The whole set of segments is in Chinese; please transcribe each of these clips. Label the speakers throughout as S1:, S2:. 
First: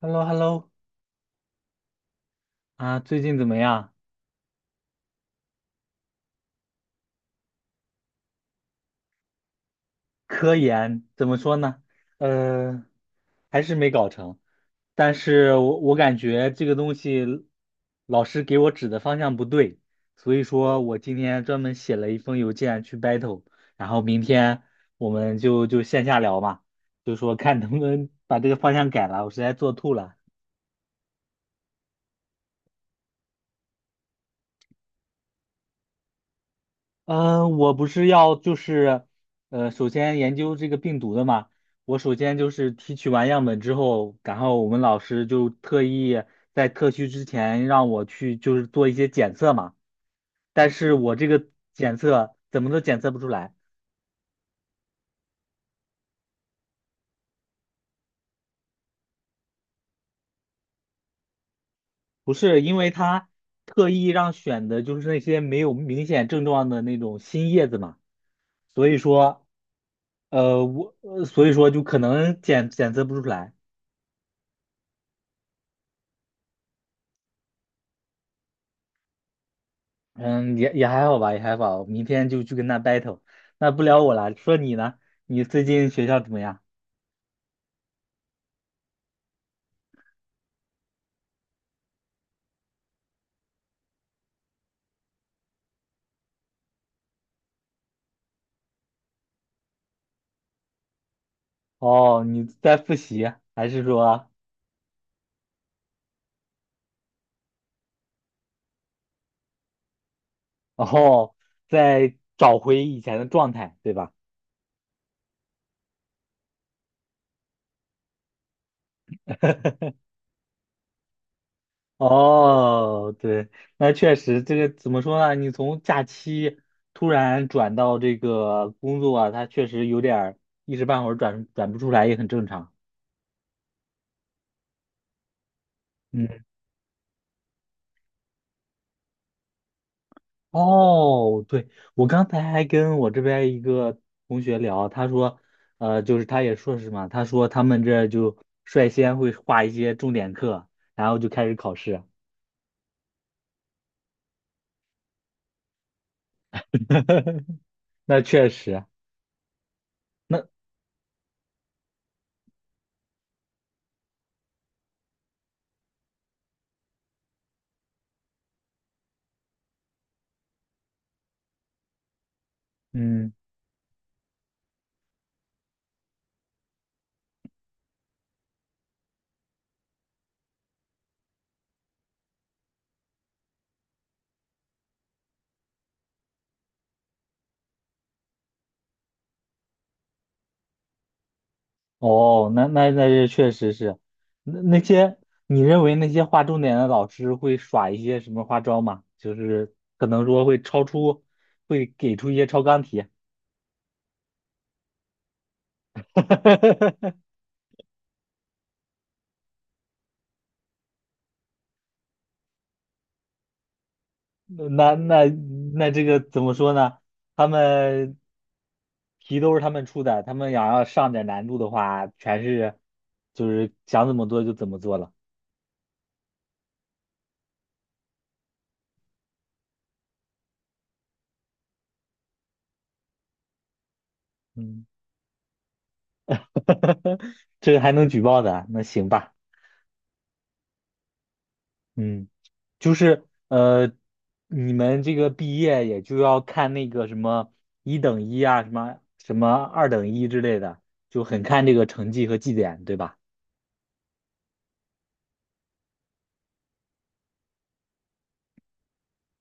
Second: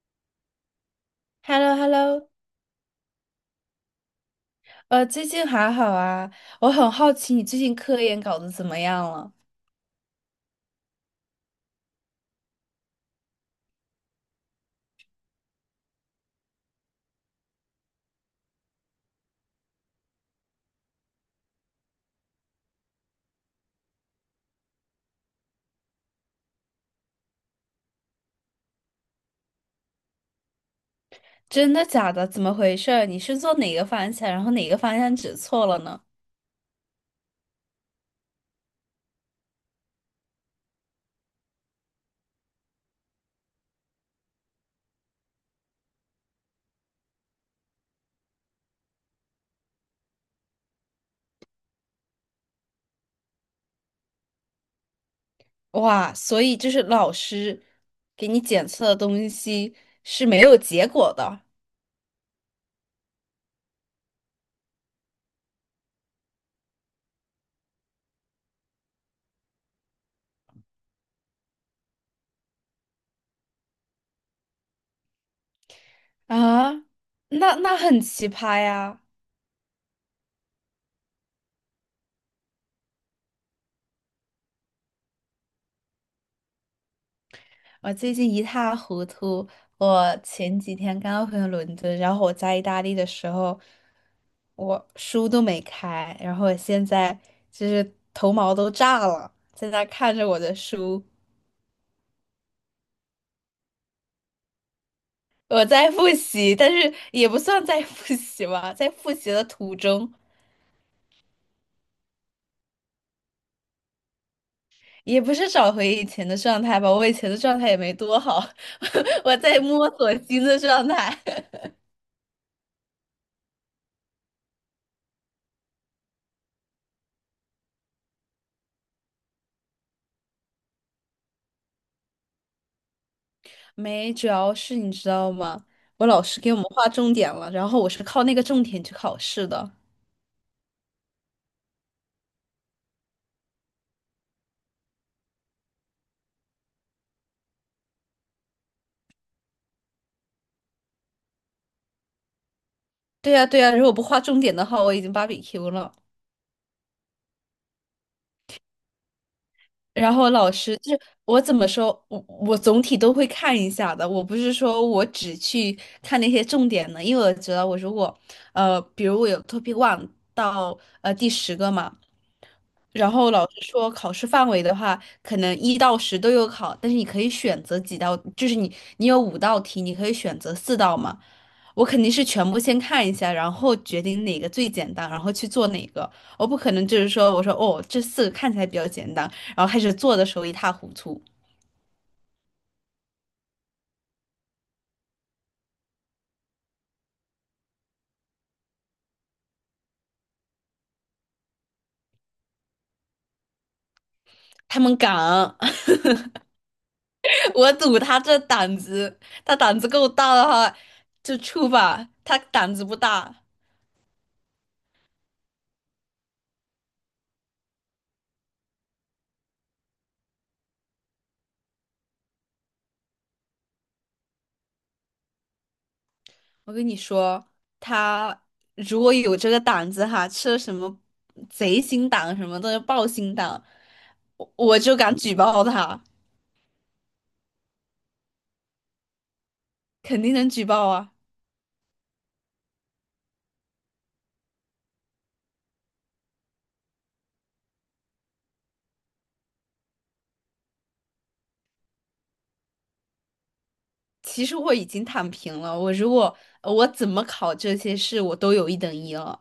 S1: h e l l o h e l l o
S2: h e l l o h e l l o
S1: 啊，最近怎么样？
S2: 最近还好啊？我很好奇你最近科研搞得怎么样了？
S1: 科研怎么说呢？呃，还是没搞成，但是我感觉这个东西老师给我指的方向不对，所以说我今天专门写了一封邮件去 battle，然后明天我们就线下聊嘛，就说看能不能把这个方向改了，我实在做吐了。
S2: 真的假的？怎么回事儿？你是做哪个方向，然后哪个方向指错了呢？
S1: 嗯，我不是要就是，首先研究这个病毒的嘛。我首先就是提取完样本之后，然后我们老师就特意在特需之前让我去就是做一些检测嘛。但是我这个检测怎么都检测不出来，
S2: 哇，所以就是老师给你检测的东西是没有结果的
S1: 不是因为他特意让选的就是那些没有明显症状的那种新叶子嘛，所以说，我，所以说就可能检测不出来。
S2: 啊？那很奇葩呀！
S1: 嗯，也还好吧，也还好。明天就去跟他 battle，那不聊我了。说你呢？你最近学校怎么样？
S2: 我最近一塌糊涂。我前几天刚回伦敦，然后我在意大利的时候，我书都没开，然后我现在就是头毛都炸了，在那看着我的书，
S1: 哦，你在复习，还是说，
S2: 我在复习，但是也不算在复习吧，在复习的途中，
S1: 哦，在找回以前的状态，对吧？
S2: 也不是找回以前的状态吧，我以前的状态也没多好，我在摸索新的状态。
S1: 哦，对，那确实，这个怎么说呢？你从假期突然转到这个工作啊，它确实有点儿一时半会儿转不出来，也很正常。
S2: 没，主要是你知道吗？我老师
S1: 嗯。
S2: 给我们划重点了，然后我是靠那个重点去考试的。
S1: 哦，对，我刚才还跟我这边一个同学聊，他说，就是他也硕士嘛，他说他们这就率先会画一些重点课，然后就开始考试。
S2: 对呀，对呀，如果不划重点的话，我已经芭比 Q 了。
S1: 那确实，
S2: 然后
S1: 那
S2: 老师就是我怎么说，我总体都会看一下的。我不是说我只去看那些重点的，因为我觉得我如果比如我有 topic one 到第10个嘛，然后
S1: 嗯，
S2: 老师说考试范围的话，可能一到十都有考，但是你可以选择几道，就是你有五道题，你可以选择四道嘛。我肯定是全部先看一下，然后决定哪个最简单，然后去做哪个。我不可能就是说，我说哦，这四个看起来比较简单。然后开始做的时候一塌糊涂。
S1: 哦，那这确实是，那那些你认为那些画重点的老师会耍一些什么花招吗？就是可能说会超出，会给出一些超纲题。
S2: 他们敢，我赌他这胆子，他胆子够大的话就出吧。他胆子不大，
S1: 那那那这个怎么说呢？他们题都是他们出的，他们想要上点难度的话，全是就是想怎么做就怎么做了。
S2: 我跟你说，他如果有这个胆子哈，吃了什么贼心党什么的豹心党，我
S1: 嗯，
S2: 就敢举报他，
S1: 这个还能举报的，那行吧。
S2: 肯定能举报啊。
S1: 嗯，就是呃，你们这个毕业也就要看那个什么一等一啊，什么什么二等一之类的，就很看这个成绩和绩点，对吧？
S2: 其实我已经躺平了，我如果我怎么考这些试，我都有一等一了。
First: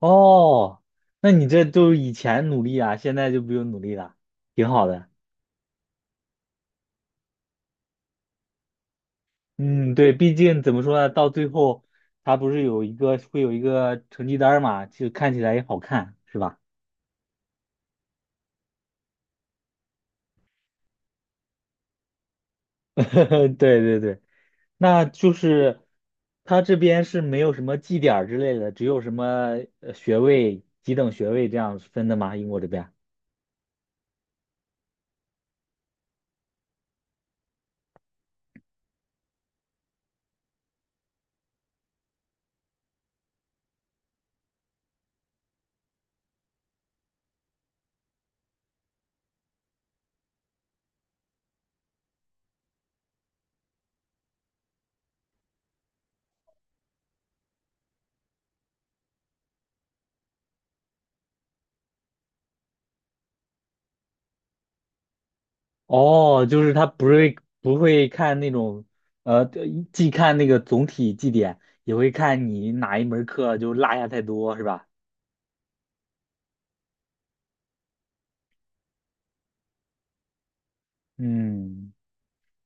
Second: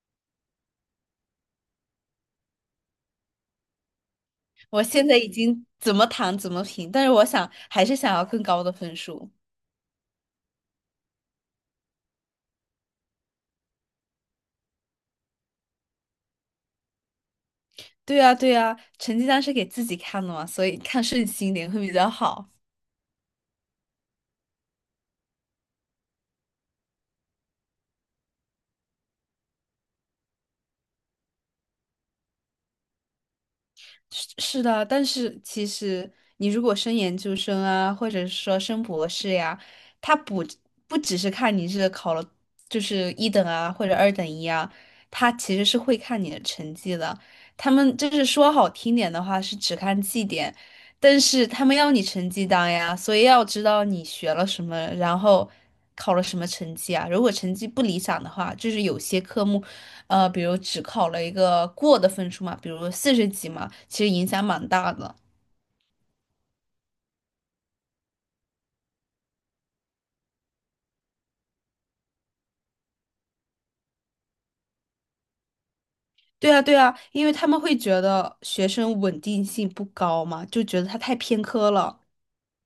S1: 哦，那你这都以前努力啊，现在就不用努力了，挺
S2: 我
S1: 好
S2: 现
S1: 的。
S2: 在已经怎么躺怎么平，但是我想还是想要更高的分数。
S1: 嗯，对，毕竟怎么说呢，到最后他不是有一个会有一个成绩单儿嘛，就看起来也好看，是吧？
S2: 对呀，对呀，成绩单是给自己看的嘛，所以看顺心一点会比较好。
S1: 对对对，那就是他这边是没有什么绩点儿之类的，只有什么学位、几等学位这样分的吗？英国这边？
S2: 是是的，但是其实你如果升研究生啊，或者是说升博士呀，他不只是看你是考了就是一等啊或者二等一啊，他其实是会看你的成绩的。他们就是说好听点的话是只看绩点，但是他们要你成绩单呀，所以要知道你学了什么，然后考了什么成绩啊。如果成绩不理想的话，就是有些科目，比如只考了一个过的分数嘛，比如四十几嘛，其实影响蛮大的。
S1: 哦，就是他不会看那种，呃，既看那个总体绩点，也会看你哪一门课就落下太多，是吧？
S2: 对啊，对啊，因为他们会觉得学生稳定性不高嘛，就觉得他太偏科
S1: 嗯，
S2: 了。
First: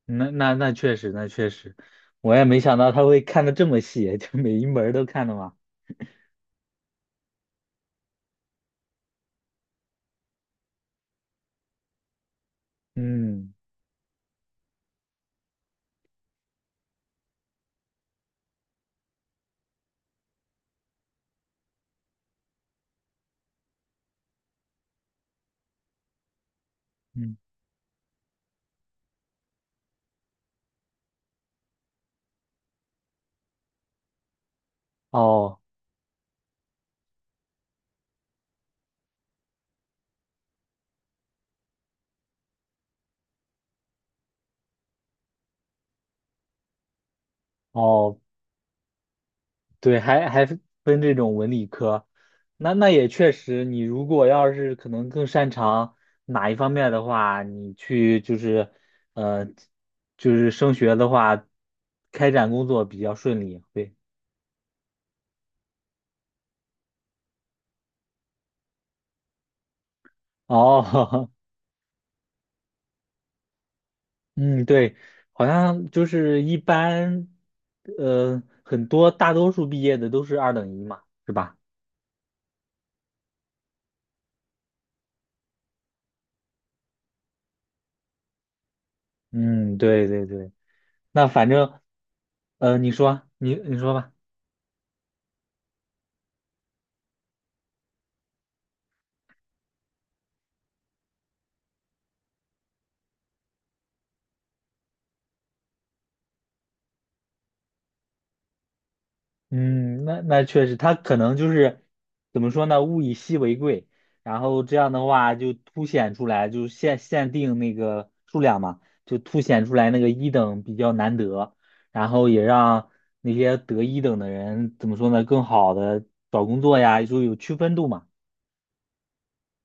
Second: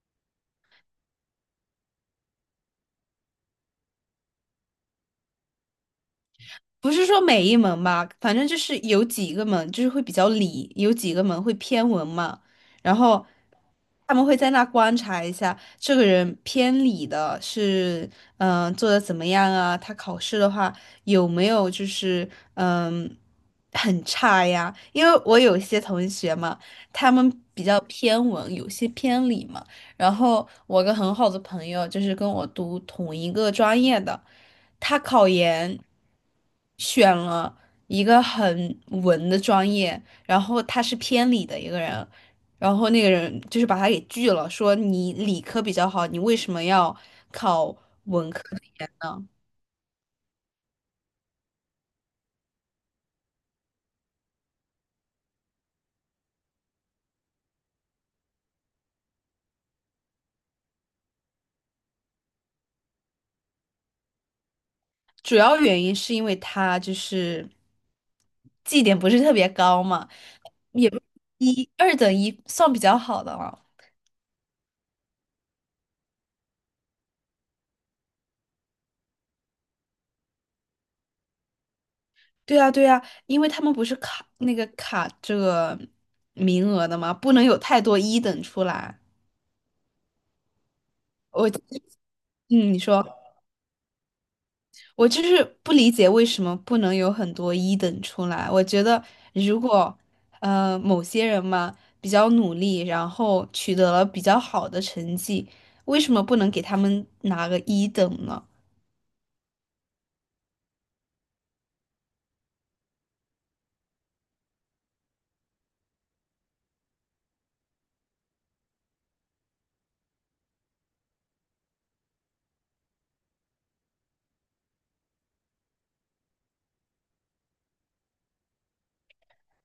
S1: 那确实，那确实，我也没想到他会看的这么细，就每一门儿都看的嘛。
S2: 不是说每一门吧，反正就是有几个门就是会比较理，有几个门会偏文嘛，然后
S1: 嗯
S2: 他们会在那观察一下这个人偏理的是，嗯、做的怎么样啊？他考试的话有没有就是嗯、很差呀？因为我有一些同学嘛，他们
S1: 嗯，
S2: 比较偏文，有些偏理嘛。然后我个很好的朋友就是跟我读同一个专业的，他考
S1: 哦
S2: 研。选了一个很文的专业，然后他是偏理的一个人，然后那个人就是把他给拒了，说你理科比较好，你为什么要考？
S1: 哦，对，还分这种文理科，那也确实，你如果要是可能更擅长哪一方面的话，你去就是，呃，就是升学的话，开展工作比较顺利。对，
S2: 主要原因是因为他就是绩点不是特别高嘛，也不
S1: 哦，
S2: 一二等一算比较好的了。
S1: 嗯，对，好像就是一般，大多数毕业的都是二等一嘛，是吧？
S2: 对啊，对啊，因为他们不是卡那个卡这个名额的嘛，不能有太多一等出来。
S1: 嗯，对对对，那反
S2: 我，
S1: 正，
S2: 嗯，你
S1: 你
S2: 说。
S1: 说，你说吧。
S2: 我就是不理解为什么不能有很多一等出来。我觉得如果某些人嘛比较努力，然后取得了比较好的成绩，为什么不能给他们拿个一等呢？
S1: 嗯，那确实，他可能就是怎么说呢？物以稀为贵，然后这样的话就凸显出来，就限定那个数量嘛，就凸显出来那个一等比较难得，然后也让那些得一等的人怎么说呢？更好的找工作呀，就有区分度嘛。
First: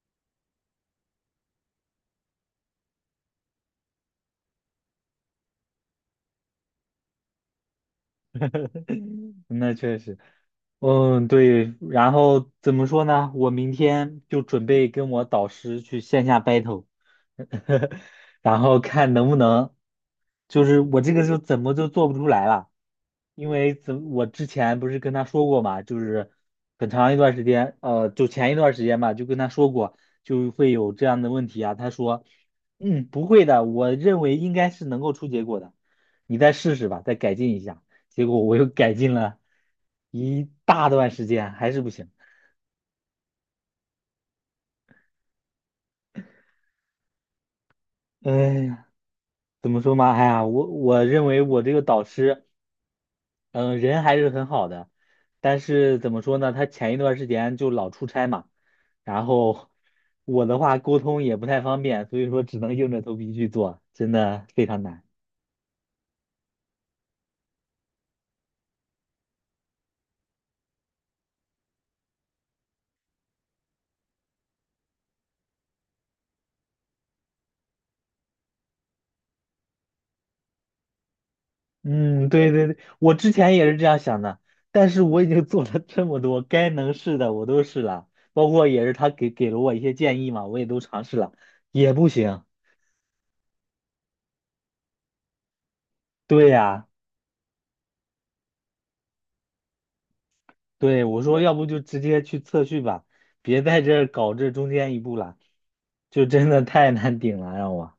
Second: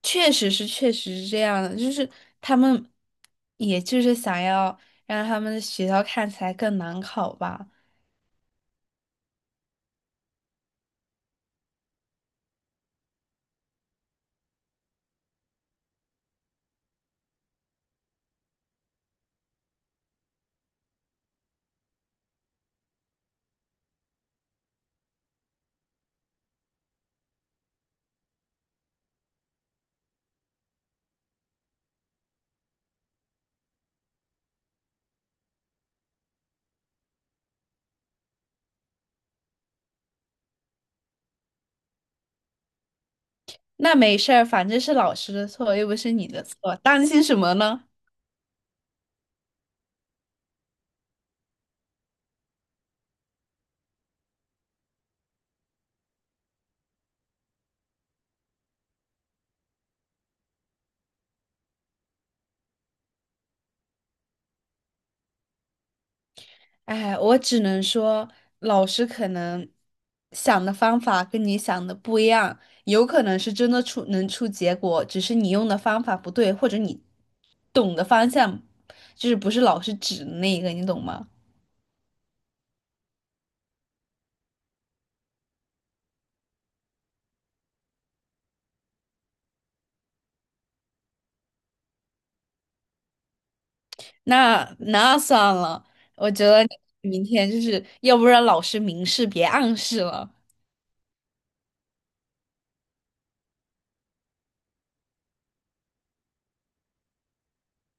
S2: 确实是，确实是这样的，就是他们也就是想要让他们的学校看起来更难考吧。
S1: 那确实。嗯，对，然后怎么说呢？我明天就准备跟我导师去线下 battle，然后看能不能，就是我这个就怎么就做不出来了，因为我之前不是跟他说过嘛，就是很长一段时间，就前一段时间吧，就跟他说过，就会有这样的问题啊。他说，嗯，不会的，我认为应该是能够出结果的，你再试试吧，再改进一下。结果我又改进了一大段时间，还是不行。
S2: 那没事儿，反正是老师的错，又不是你的错，担心什么呢？
S1: 哎呀，怎么说嘛？哎呀，我认为我这个导师，嗯、人还是很好的，但是怎么说呢？他前一段时间就老出差嘛，然后我的话沟通也不太方便，所以说只能硬着头皮去做，真的非常难。
S2: 哎，我只能说，老师可能想的方法跟你想的不一样，有可能是真的出能出结果，只是你用的方法不对，或者你懂的方向就是不是老师指的那个，你懂吗？
S1: 嗯，对对对，我之前也是这样想的，但是我已经做了这么多，该能试的我都试了，包括也是他给了我一些建议嘛，我也都尝试了，也不行。
S2: 那算了，我觉
S1: 对
S2: 得你
S1: 呀，
S2: 明天就是要不然老师明示别暗示了。
S1: 对，我说要不就直接去测序吧，别在这儿搞这中间一步了，就真的太难顶了，让我。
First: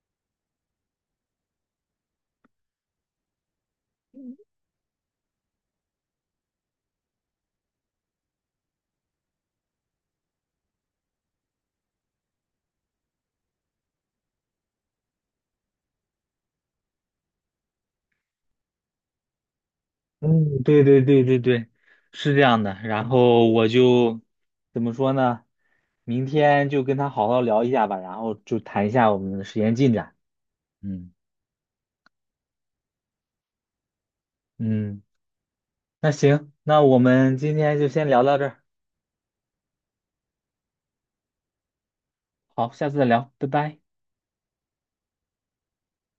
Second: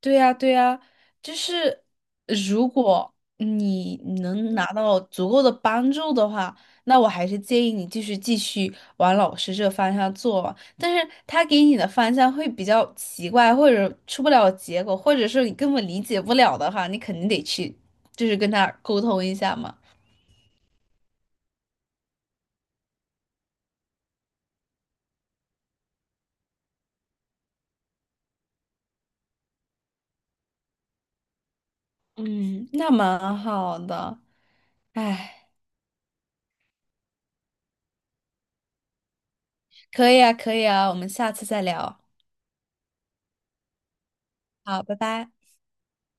S2: 对呀，对呀，就是如果你能拿到足够的帮助的话，那我还是建议你继续往老师这方向做嘛。但是他给你的方向会比较奇怪，或者出不了结果，或者是你根本理解不了的话，你肯定得去，就是跟他沟通一下嘛。
S1: 嗯，对对对对对，是这样的。然后我就怎么说呢？明天就跟他好好聊一下吧，然后就谈一下我们的实验进展。嗯
S2: 嗯，那蛮好的，
S1: 嗯。
S2: 哎，
S1: 那行，那我们今天就先聊到这儿，
S2: 可以啊，可以啊，我们下次再聊。
S1: 好，下次再聊，拜拜。
S2: 好，拜拜。